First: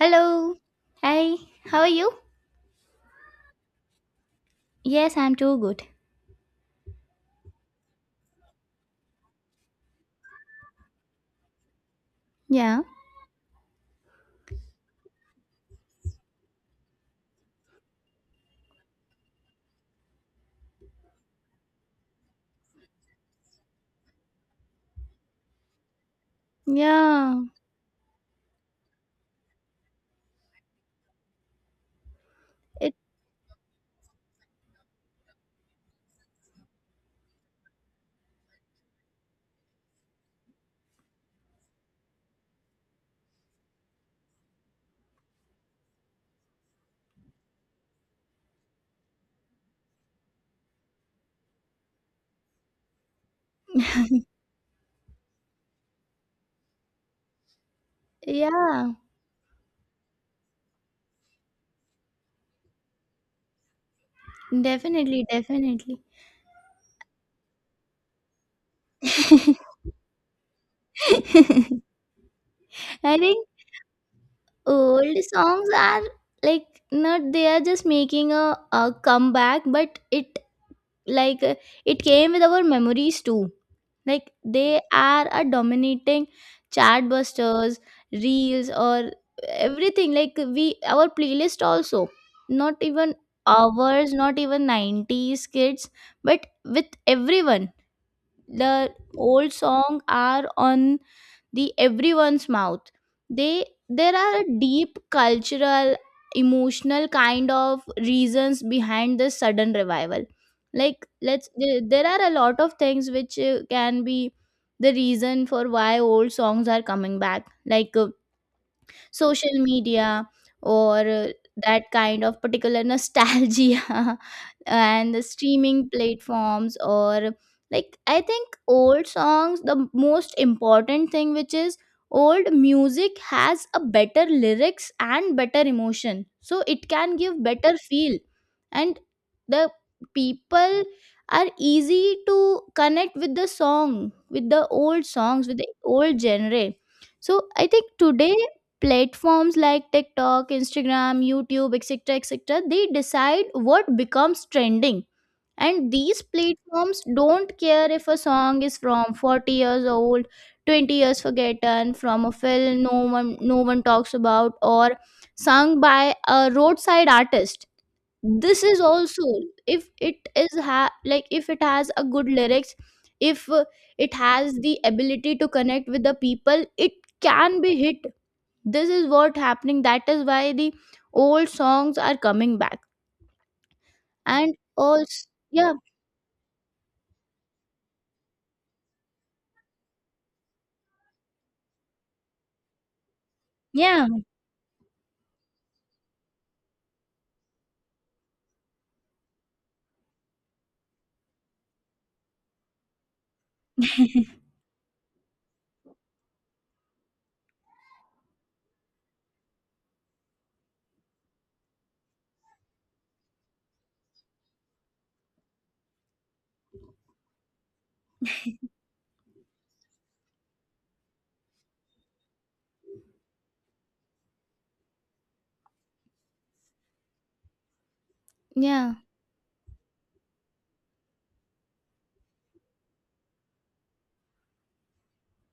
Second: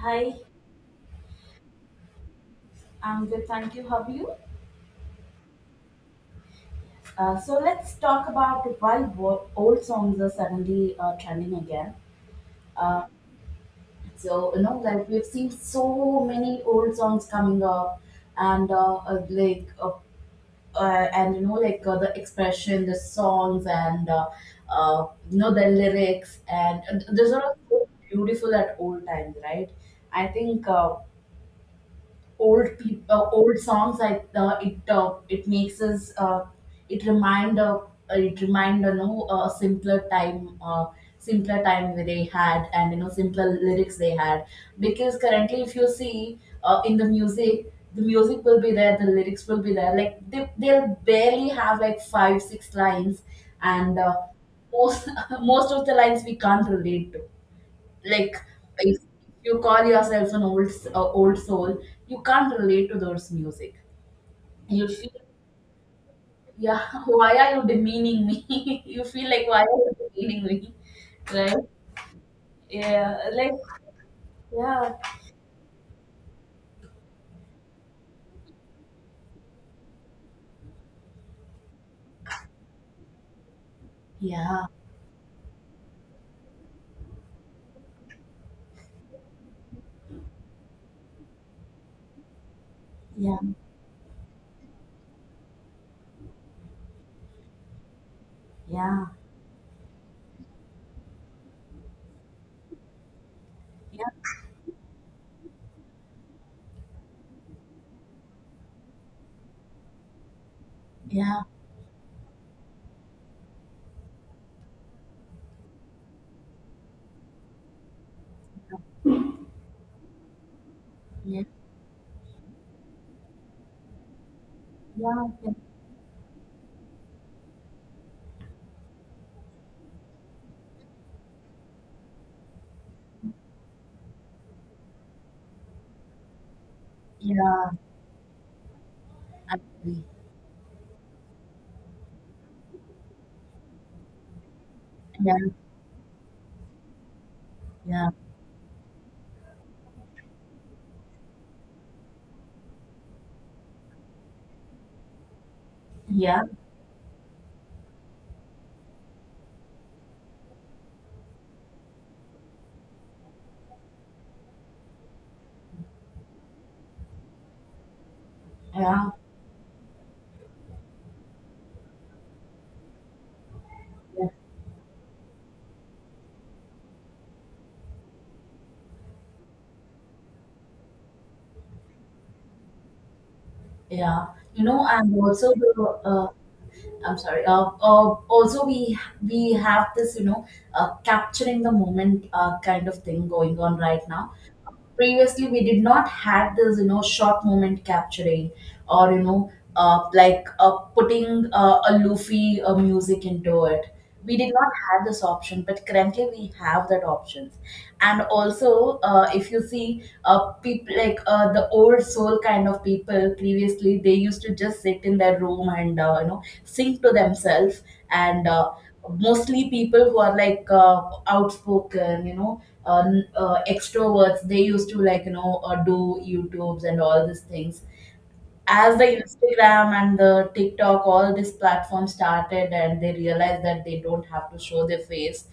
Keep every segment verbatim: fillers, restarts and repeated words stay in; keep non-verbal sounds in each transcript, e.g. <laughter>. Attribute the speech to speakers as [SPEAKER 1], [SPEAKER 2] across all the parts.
[SPEAKER 1] Hi,
[SPEAKER 2] Hi. How are you?
[SPEAKER 1] I'm good. Thank you. How are you?
[SPEAKER 2] Yes, I'm too good.
[SPEAKER 1] Uh, so let's talk about why wo- old songs are suddenly uh, trending again.
[SPEAKER 2] Yeah.
[SPEAKER 1] Uh, so you know, like we've seen so many old songs coming up, and uh, uh, like uh, uh, and you know, like uh, the expression, the songs, and uh, uh, you know the lyrics, and uh, those
[SPEAKER 2] Yeah.
[SPEAKER 1] are all so beautiful at old times, right? I think. Uh, old
[SPEAKER 2] It
[SPEAKER 1] peop uh, old songs, like uh, it uh, it makes us, uh, it remind uh, uh, it remind you know a simpler time, uh, simpler time they had, and you know simpler lyrics they had, because currently if you see, uh, in the music, the music will be there, the lyrics will be there, like they, they'll barely have like five six lines. And uh, most <laughs> most of the lines we can't relate to, like
[SPEAKER 2] yeah.
[SPEAKER 1] if you call yourself an old s- uh, old soul, you can't relate to those music. You feel,
[SPEAKER 2] Definitely, definitely.
[SPEAKER 1] yeah, <laughs> why are you demeaning me? <laughs> You feel like why are you demeaning me, right?
[SPEAKER 2] <laughs> I
[SPEAKER 1] Yeah,
[SPEAKER 2] think
[SPEAKER 1] like, yeah,
[SPEAKER 2] old songs are, like, not, they are just making a, a comeback, but it, like, uh, it came with our memories too, like
[SPEAKER 1] yeah,
[SPEAKER 2] they are a dominating chat busters, reels, or everything, like we, our playlist also, not even
[SPEAKER 1] yeah,
[SPEAKER 2] ours, not even nineties kids, but with everyone. The
[SPEAKER 1] yeah,
[SPEAKER 2] old song are on the everyone's mouth. They There
[SPEAKER 1] yeah,
[SPEAKER 2] are a deep cultural emotional kind of reasons behind this sudden revival, like
[SPEAKER 1] yeah,
[SPEAKER 2] let's there there are a lot of things which uh, can be the reason for why old songs are coming back, like uh, social media, or uh,
[SPEAKER 1] yeah,
[SPEAKER 2] that kind of particular nostalgia <laughs> and the
[SPEAKER 1] yeah, yeah,
[SPEAKER 2] streaming platforms, or like I think old songs, the most important thing which is old music has a better lyrics and better emotion, so it can give
[SPEAKER 1] yeah.
[SPEAKER 2] better feel. And
[SPEAKER 1] I
[SPEAKER 2] the
[SPEAKER 1] agree.
[SPEAKER 2] people are easy to connect with the song, with the old
[SPEAKER 1] Yeah,
[SPEAKER 2] songs, with the old genre. So I think
[SPEAKER 1] yeah,
[SPEAKER 2] today platforms like TikTok, Instagram, YouTube, et cetera, et cetera, they decide what becomes trending. And these
[SPEAKER 1] yeah,
[SPEAKER 2] platforms don't care if a song is from forty years old, twenty years forgotten, from a film no one no one talks about, or sung by a roadside artist. This is
[SPEAKER 1] yeah,
[SPEAKER 2] also, if it is ha- like if it has a good lyrics, if uh, it
[SPEAKER 1] yeah.
[SPEAKER 2] has the ability to connect with the people, it can be hit. This is what happening, that is why the old songs are coming back,
[SPEAKER 1] Yeah.
[SPEAKER 2] and
[SPEAKER 1] You know,
[SPEAKER 2] also.
[SPEAKER 1] and also
[SPEAKER 2] Yeah,
[SPEAKER 1] the, uh, I'm sorry. Uh, uh, also, we we have this, you know, uh, capturing the moment, uh, kind of thing going on right
[SPEAKER 2] yeah,
[SPEAKER 1] now. Previously we did not have this, you know short moment capturing, or you know uh, like, uh, putting, uh, a loofy, uh, music into it. We did not have this option, but currently we have that option. And also, uh, if you see, uh, people like, uh, the old soul kind of people, previously they used to just sit in their room and, uh, you know sing to themselves. And uh, mostly people who are like, uh, outspoken, you know uh, n- uh, extroverts, they used to like, you know uh, do youtubes and all these things.
[SPEAKER 2] yeah.
[SPEAKER 1] As the Instagram and the TikTok, all these platforms started, and they realized that they don't have to show their face.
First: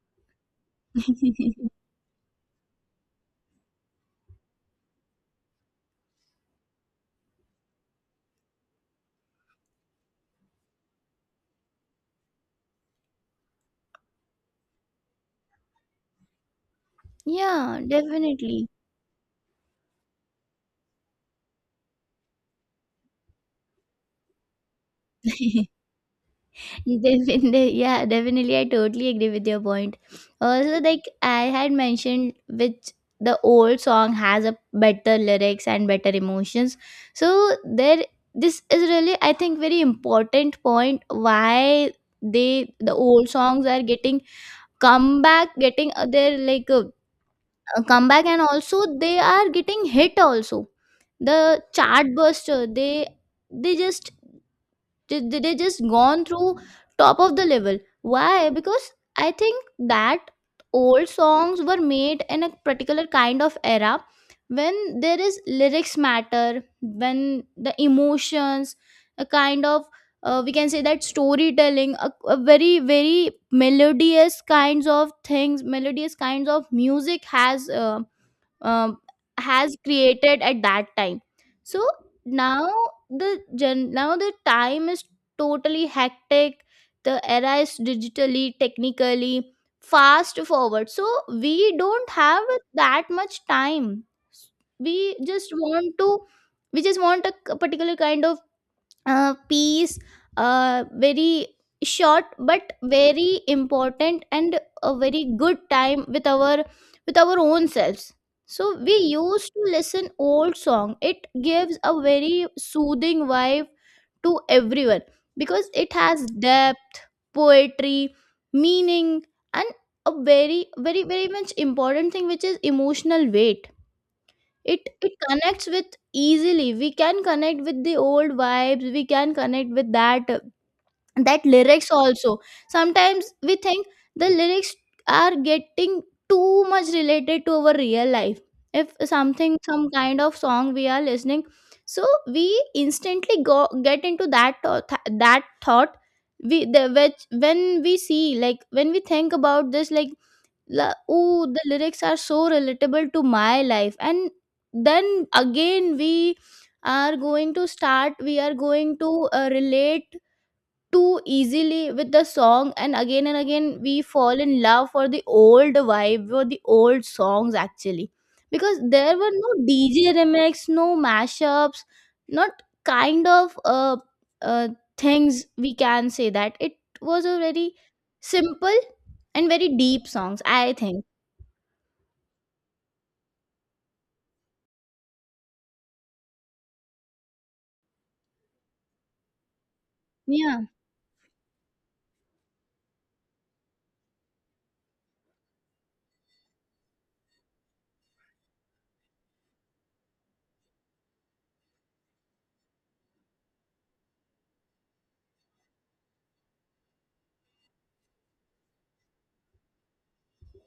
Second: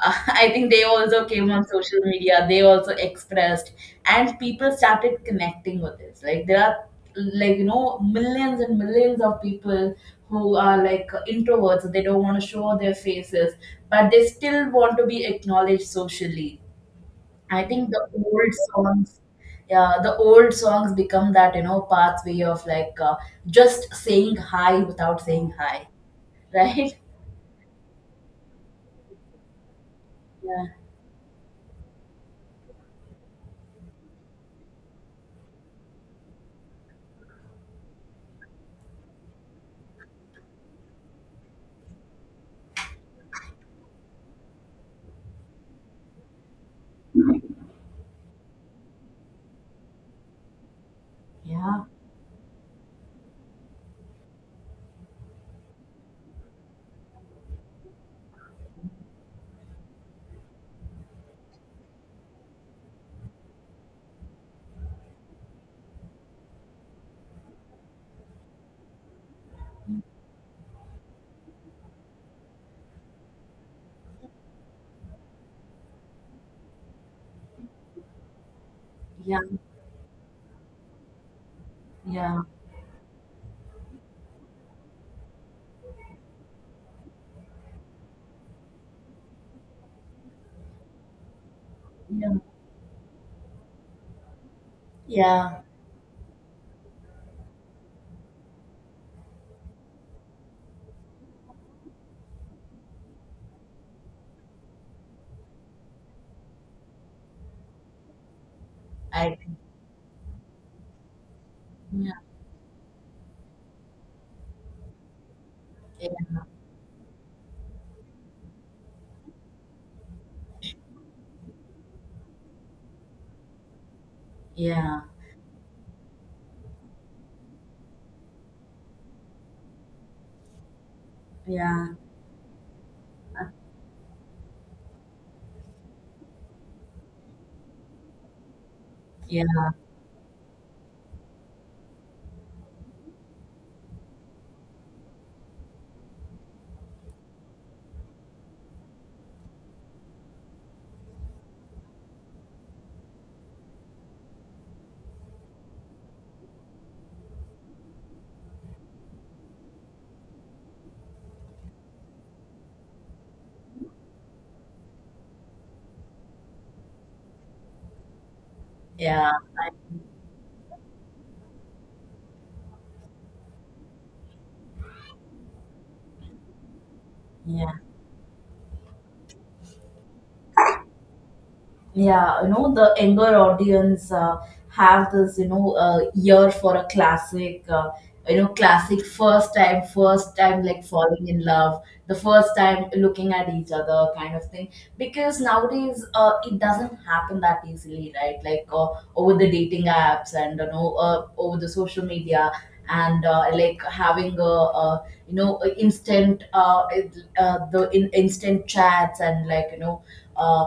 [SPEAKER 1] Uh, <laughs> I think they also came on
[SPEAKER 2] <laughs>
[SPEAKER 1] social media. They also expressed, and people started connecting with this. Like there are, like you know, millions and millions of people who are like introverts. They don't want to show their faces, but they still want to be acknowledged socially. I
[SPEAKER 2] Yeah,
[SPEAKER 1] think the old
[SPEAKER 2] definitely.
[SPEAKER 1] songs, yeah, the old songs become that, you know, pathway of like, uh, just saying hi without saying
[SPEAKER 2] <laughs>
[SPEAKER 1] hi, <laughs> right?
[SPEAKER 2] Definitely, yeah, definitely. I totally agree with your point.
[SPEAKER 1] Yeah,
[SPEAKER 2] Also, like I had mentioned, which the old song has a better lyrics and better emotions. So there, this is really, I think, very important point why they, the old songs are getting come back getting, uh, they're like uh, uh, come back, and also they are getting hit also. The
[SPEAKER 1] yeah,
[SPEAKER 2] chart burster, they they just they, they they just gone through top of the level. Why? Because I think that old songs were made in a particular kind of era, when there is lyrics matter, when the emotions, a kind of, uh, we can say, that storytelling, a, a very very melodious kinds of things, melodious kinds of music has uh, um,
[SPEAKER 1] yeah,
[SPEAKER 2] has created at that time. So
[SPEAKER 1] yeah,
[SPEAKER 2] now, the gen now the time is totally hectic. The era is digitally, technically fast forward, so we don't
[SPEAKER 1] yeah,
[SPEAKER 2] have that much time. we just
[SPEAKER 1] yeah.
[SPEAKER 2] want to we just want a particular kind of uh, piece, uh, very short but very important, and a very good time with our, with our own selves. So we
[SPEAKER 1] I think.
[SPEAKER 2] used to listen old song, it gives a
[SPEAKER 1] Yeah,
[SPEAKER 2] very soothing vibe to everyone, because it
[SPEAKER 1] yeah,
[SPEAKER 2] has depth, poetry, meaning, and a very very very much important thing which is emotional weight. it
[SPEAKER 1] yeah,
[SPEAKER 2] it connects with, easily we can connect with the old vibes, we can connect with that, that
[SPEAKER 1] yeah,
[SPEAKER 2] lyrics also. Sometimes we think the lyrics are getting too much related to our real life. If something,
[SPEAKER 1] yeah,
[SPEAKER 2] some kind of song we are listening, so we instantly go, get into that tho- th- that thought. We the which when we see like When we think about this, like, la, ooh, the lyrics are so relatable to my life. And then again, we are going to start we are going to uh, relate too easily with the song. And again and again we fall in love for the old vibe or the old songs, actually. Because there
[SPEAKER 1] yeah.
[SPEAKER 2] were no
[SPEAKER 1] I.
[SPEAKER 2] D J remix, no mashups, not kind of uh, uh things, we can say that it was a
[SPEAKER 1] Yeah.
[SPEAKER 2] very simple and very deep songs, I think.
[SPEAKER 1] Yeah, you know the younger audience, uh, have this, you know uh, ear for a classic, uh, you know classic, first time first time
[SPEAKER 2] Yeah,
[SPEAKER 1] like falling in love, the first time looking at each other kind of thing. Because nowadays, uh, it doesn't happen that easily, right? Like, uh, over the dating apps, and you know uh, over the social media, and uh, like having a, a you know a instant, uh, uh, the in, instant chats, and like you know uh,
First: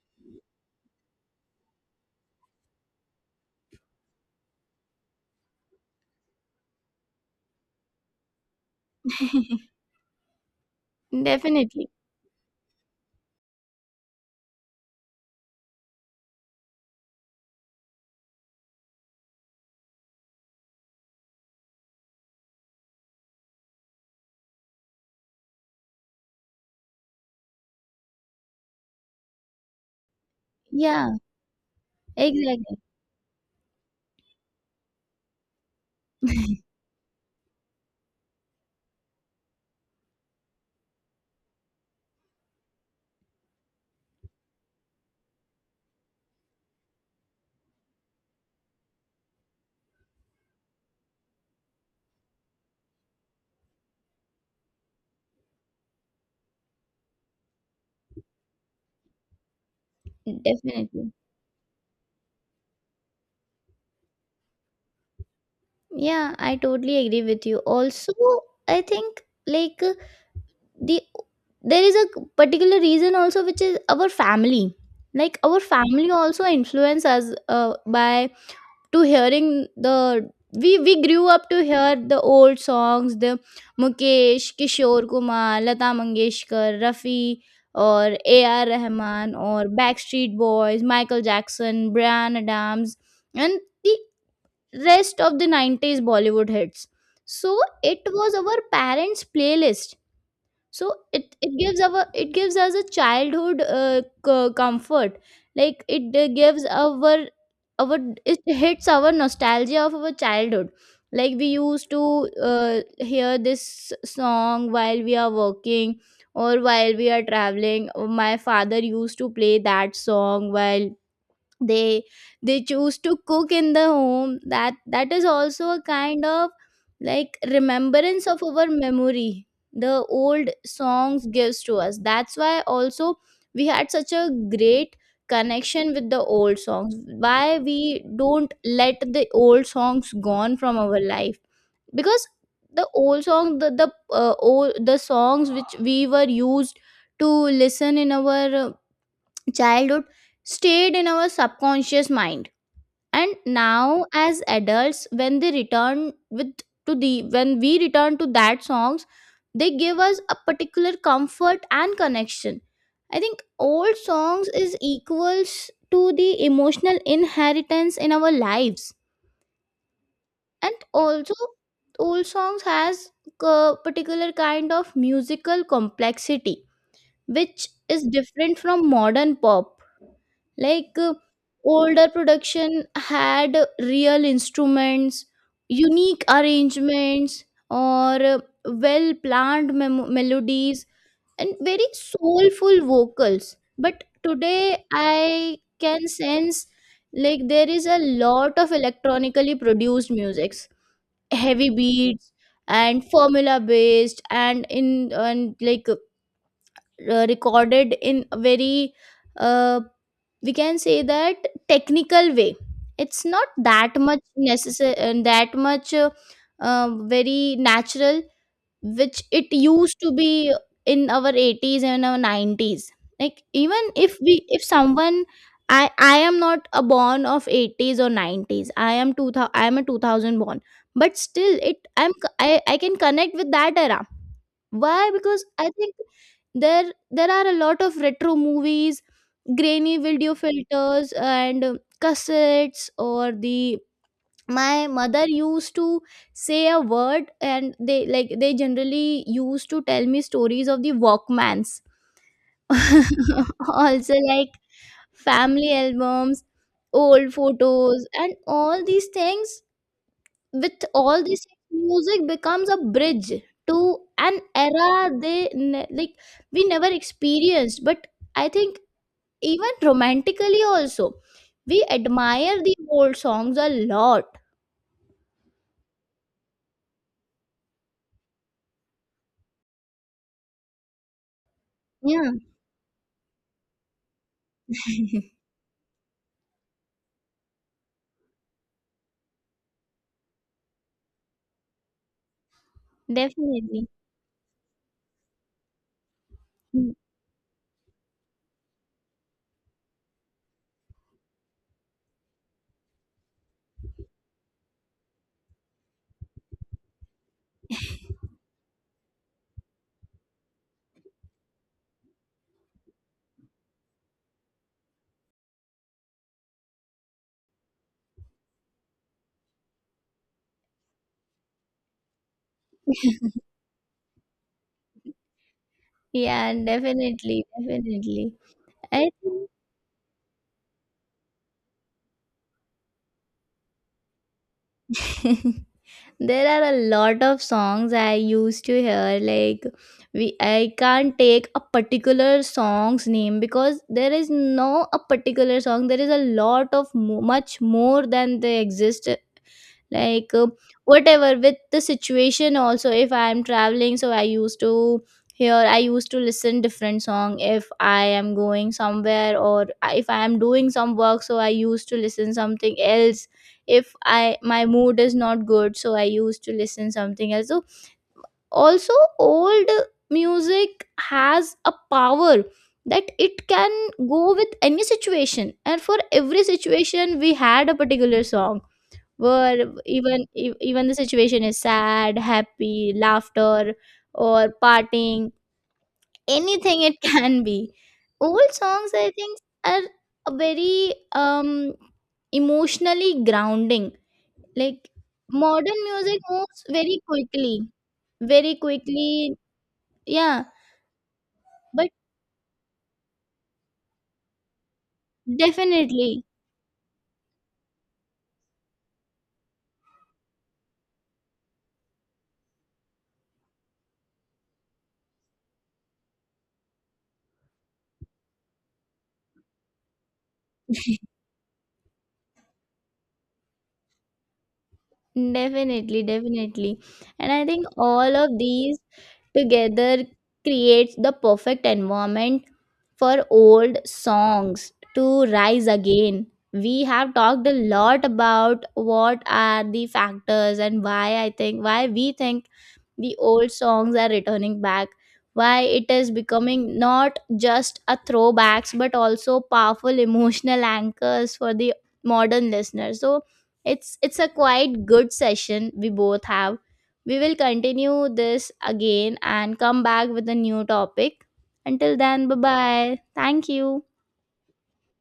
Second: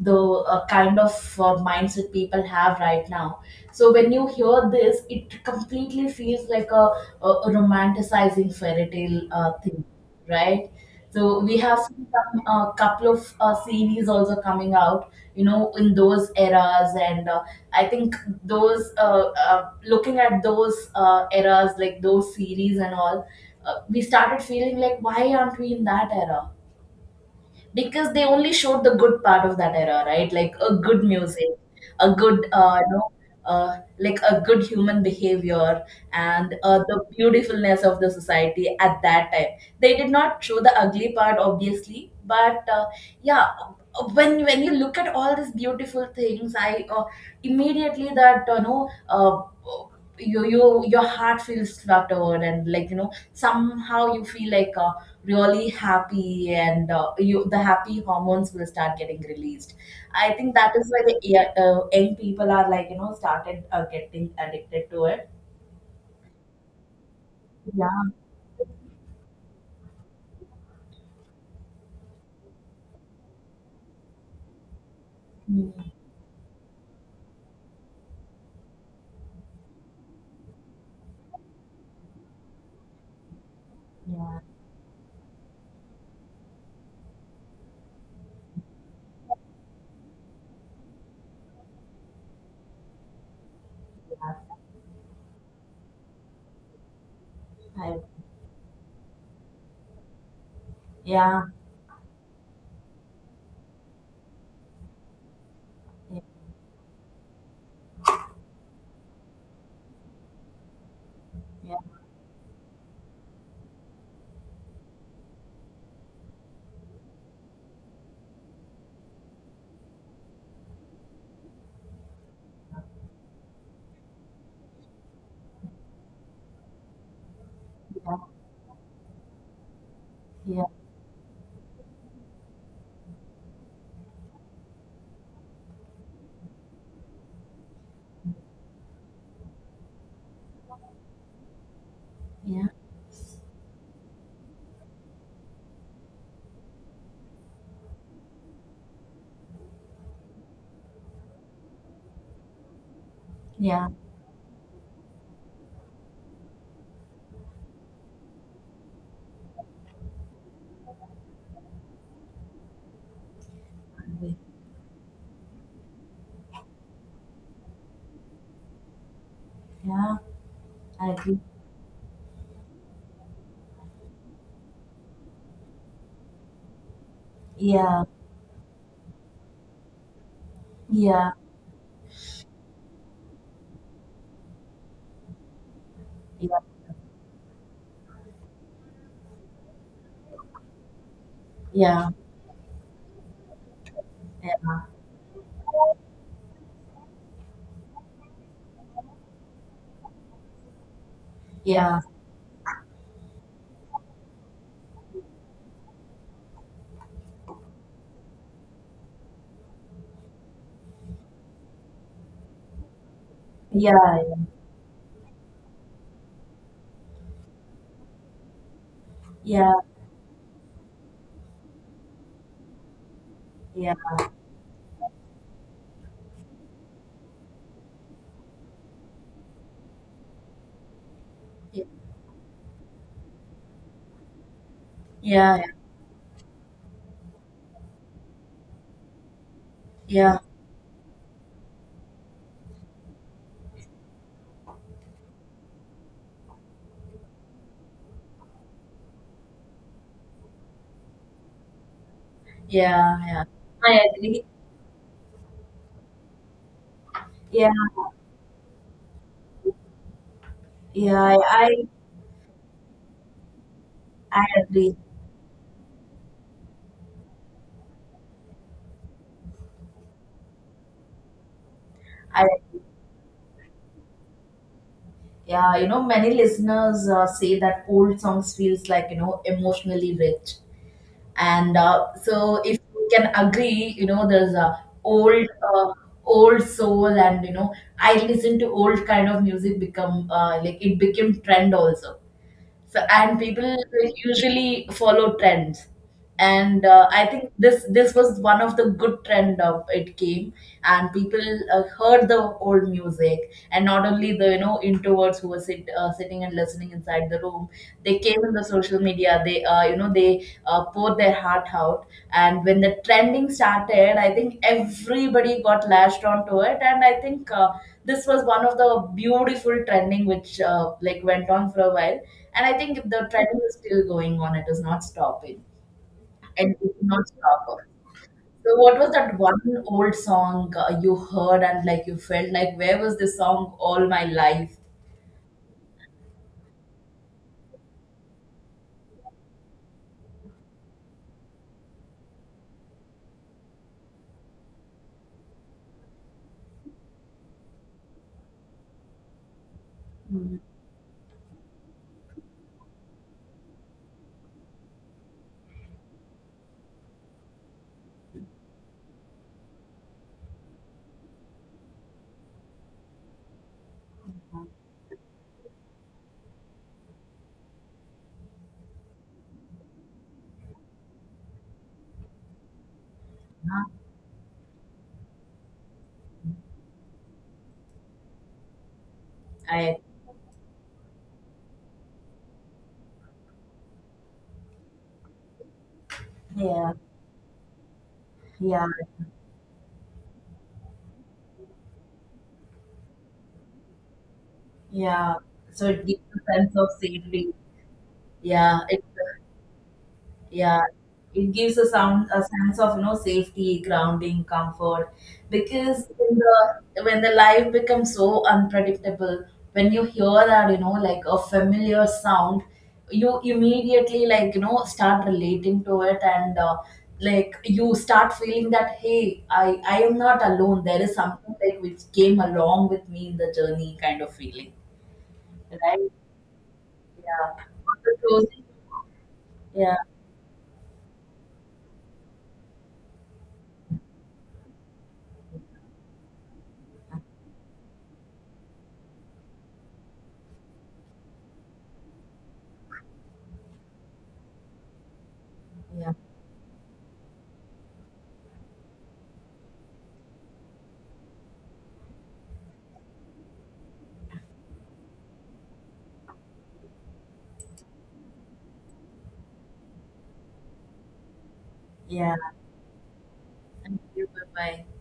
[SPEAKER 1] the, uh, kind of, uh, mindset people have right now. So when you hear this, it completely feels like a, a, a romanticizing fairy tale, uh, thing, right? So we have
[SPEAKER 2] definitely.
[SPEAKER 1] seen some, uh, couple of, uh, series also coming out, you know, in those eras, and uh, I think those, uh, uh, looking at those, uh, eras, like those series and all, uh, we started feeling like why aren't we in that era? Because they only showed the good part of that era, right? Like a good
[SPEAKER 2] Yeah,
[SPEAKER 1] music, a good,
[SPEAKER 2] exactly.
[SPEAKER 1] uh, you know, uh, like a good human behavior, and
[SPEAKER 2] <laughs>
[SPEAKER 1] uh, the beautifulness of the society at that time. They did not show the ugly part, obviously, but, uh, yeah, when when you look at all these beautiful things, I, uh, immediately that you know. Uh, you, you your heart feels fluttered, and like you know somehow you feel like, uh, really happy, and uh, you the happy hormones will start getting released. I think that is why
[SPEAKER 2] Definitely.
[SPEAKER 1] the, yeah, uh, young people are like you know started, uh, getting addicted to it.
[SPEAKER 2] Yeah, I totally agree with you.
[SPEAKER 1] Yeah.
[SPEAKER 2] Also, I think, like uh, the there is a particular reason also, which is our family. Like our
[SPEAKER 1] Mm.
[SPEAKER 2] family also influence us uh, by to hearing the, we we grew up to hear the old songs, the
[SPEAKER 1] Yeah,
[SPEAKER 2] Mukesh, Kishore Kumar, Lata Mangeshkar, Rafi, or A R Rahman, or Backstreet Boys, Michael Jackson, Brian Adams, and the
[SPEAKER 1] yeah.
[SPEAKER 2] rest of the nineties Bollywood hits. So
[SPEAKER 1] I-
[SPEAKER 2] it was our parents playlist. So it
[SPEAKER 1] yeah,
[SPEAKER 2] it gives our, it gives us a childhood uh, co- comfort. Like it uh, gives our our it hits our nostalgia of our childhood. Like we
[SPEAKER 1] yeah,
[SPEAKER 2] used to uh, hear this song while we are working, or while we are traveling. My father used to play that song while they they choose to cook in the home. That, that is also a kind of like remembrance of our memory the old
[SPEAKER 1] yeah,
[SPEAKER 2] songs gives to us. That's why also we had such a great connection with the old songs, why we don't let the old songs gone from our life. Because
[SPEAKER 1] yeah,
[SPEAKER 2] the old song, the the uh, old, the songs which we were used to listen in our uh, childhood, stayed in our subconscious mind. And
[SPEAKER 1] yeah, yeah.
[SPEAKER 2] now as adults, when they return with to the when we return to that songs, they give us a particular comfort and connection. I think old
[SPEAKER 1] I agree.
[SPEAKER 2] songs is equals to the emotional inheritance in our lives.
[SPEAKER 1] Yeah.
[SPEAKER 2] And
[SPEAKER 1] I
[SPEAKER 2] also,
[SPEAKER 1] agree.
[SPEAKER 2] old songs has a particular kind of musical complexity, which is
[SPEAKER 1] Yeah,
[SPEAKER 2] different from modern pop. Like uh,
[SPEAKER 1] yeah,
[SPEAKER 2] older production had real instruments, unique arrangements, or uh, well planned mem- melodies, and very
[SPEAKER 1] yeah,
[SPEAKER 2] soulful vocals. But today I can sense, like, there is a lot of electronically produced musics, heavy
[SPEAKER 1] yeah, yeah,
[SPEAKER 2] beats, and formula based, and in and like uh, recorded in a very, uh, we can say, that technical way. It's not that much
[SPEAKER 1] yeah,
[SPEAKER 2] necessary, that much uh, uh, very natural, which it
[SPEAKER 1] yeah,
[SPEAKER 2] used to be in our eighties and our nineties. Like, even
[SPEAKER 1] yeah,
[SPEAKER 2] if we, if someone, i i am not a born of eighties or nineties. i am two thousand I am a two thousand born. But still, it I'm c- I I can connect with that era. Why? Because
[SPEAKER 1] yeah, yeah,
[SPEAKER 2] I think there there are a lot of retro movies, grainy
[SPEAKER 1] yeah,
[SPEAKER 2] video
[SPEAKER 1] yeah,
[SPEAKER 2] filters, and uh, cassettes, or the my mother used to say a word, and they like they generally used to tell me stories of the Walkmans
[SPEAKER 1] yeah, yeah.
[SPEAKER 2] <laughs>
[SPEAKER 1] I
[SPEAKER 2] also,
[SPEAKER 1] agree.
[SPEAKER 2] like, family albums, old
[SPEAKER 1] Yeah,
[SPEAKER 2] photos, and all these things. With all
[SPEAKER 1] yeah,
[SPEAKER 2] this,
[SPEAKER 1] I
[SPEAKER 2] music becomes a bridge to an
[SPEAKER 1] I agree.
[SPEAKER 2] era they ne- like we never experienced. But I think, even romantically also, we
[SPEAKER 1] I
[SPEAKER 2] admire the
[SPEAKER 1] agree.
[SPEAKER 2] old songs a lot.
[SPEAKER 1] Yeah, you know, many listeners, uh, say that old songs feels like you know emotionally rich, and uh,
[SPEAKER 2] Yeah.
[SPEAKER 1] so if you can agree, you know, there's a
[SPEAKER 2] <laughs>
[SPEAKER 1] old, uh, old soul, and you know, I listen to old kind of music become, uh, like it became trend also. So and people
[SPEAKER 2] Definitely.
[SPEAKER 1] will usually follow trends, and uh, I think this this was one of the good trend of it came. And people, uh, heard the old music, and not only the, you know introverts who were sit, uh, sitting and listening inside the room, they came in the social media, they, uh, you know they, uh, poured their heart out. And when the trending started, I think everybody got lashed onto it. And I think, uh, this was one of the beautiful trending which, uh, like went on for a while. And I think the trending is still going on, it is not stopping,
[SPEAKER 2] Yeah,
[SPEAKER 1] and it will not
[SPEAKER 2] definitely,
[SPEAKER 1] stop.
[SPEAKER 2] definitely.
[SPEAKER 1] So what
[SPEAKER 2] I
[SPEAKER 1] was that one old song, uh, you heard and like you felt like where was this song all my life?
[SPEAKER 2] think <laughs> there are a lot of songs I used to hear. Like, we I can't take a particular song's name, because there is no a particular song. There is a lot of mo- much more than they exist. Like uh,
[SPEAKER 1] Mm.
[SPEAKER 2] whatever, with the situation also. If I am traveling, so i used to hear I used to listen different song. If I am going somewhere, or if I am doing some work, so I used to listen something else. If I, my mood is not good, so I used to listen something else. So also, old music has a power that it can go with any situation, and for every situation we had a particular song. Where
[SPEAKER 1] I.
[SPEAKER 2] even e- even the situation is sad, happy, laughter, or partying, anything,
[SPEAKER 1] Yeah,
[SPEAKER 2] it <laughs> can be. Old
[SPEAKER 1] yeah.
[SPEAKER 2] songs, I think, are a very um emotionally grounding, like
[SPEAKER 1] Yeah,
[SPEAKER 2] modern
[SPEAKER 1] so it gives
[SPEAKER 2] music
[SPEAKER 1] a
[SPEAKER 2] moves
[SPEAKER 1] sense of
[SPEAKER 2] very
[SPEAKER 1] safety.
[SPEAKER 2] quickly very
[SPEAKER 1] Yeah, it,
[SPEAKER 2] quickly Yeah,
[SPEAKER 1] yeah, it gives a
[SPEAKER 2] but
[SPEAKER 1] sound, a sense of you know safety, grounding, comfort. Because
[SPEAKER 2] definitely.
[SPEAKER 1] in the, when the life becomes so unpredictable, when you hear that you know like a familiar sound, you immediately like you know start relating to it and. Uh, like you start feeling that, hey, i i am not alone, there is something like which came along with me in the journey kind of feeling,
[SPEAKER 2] Definitely,
[SPEAKER 1] right?
[SPEAKER 2] definitely. And I
[SPEAKER 1] Yeah.
[SPEAKER 2] think
[SPEAKER 1] For the
[SPEAKER 2] all of
[SPEAKER 1] closing.
[SPEAKER 2] these
[SPEAKER 1] Yeah.
[SPEAKER 2] together creates the perfect environment for old songs to rise again. We have talked a lot about what are the factors, and why I think, why we think the old songs are returning back, why it is
[SPEAKER 1] Yeah.
[SPEAKER 2] becoming not just a throwbacks but also powerful <laughs> emotional anchors for the modern listener. So it's it's a quite good session we both have. We will continue this again and come back with a new topic. Until then, bye
[SPEAKER 1] Yeah.
[SPEAKER 2] bye, thank you.
[SPEAKER 1] Thank you. Bye bye.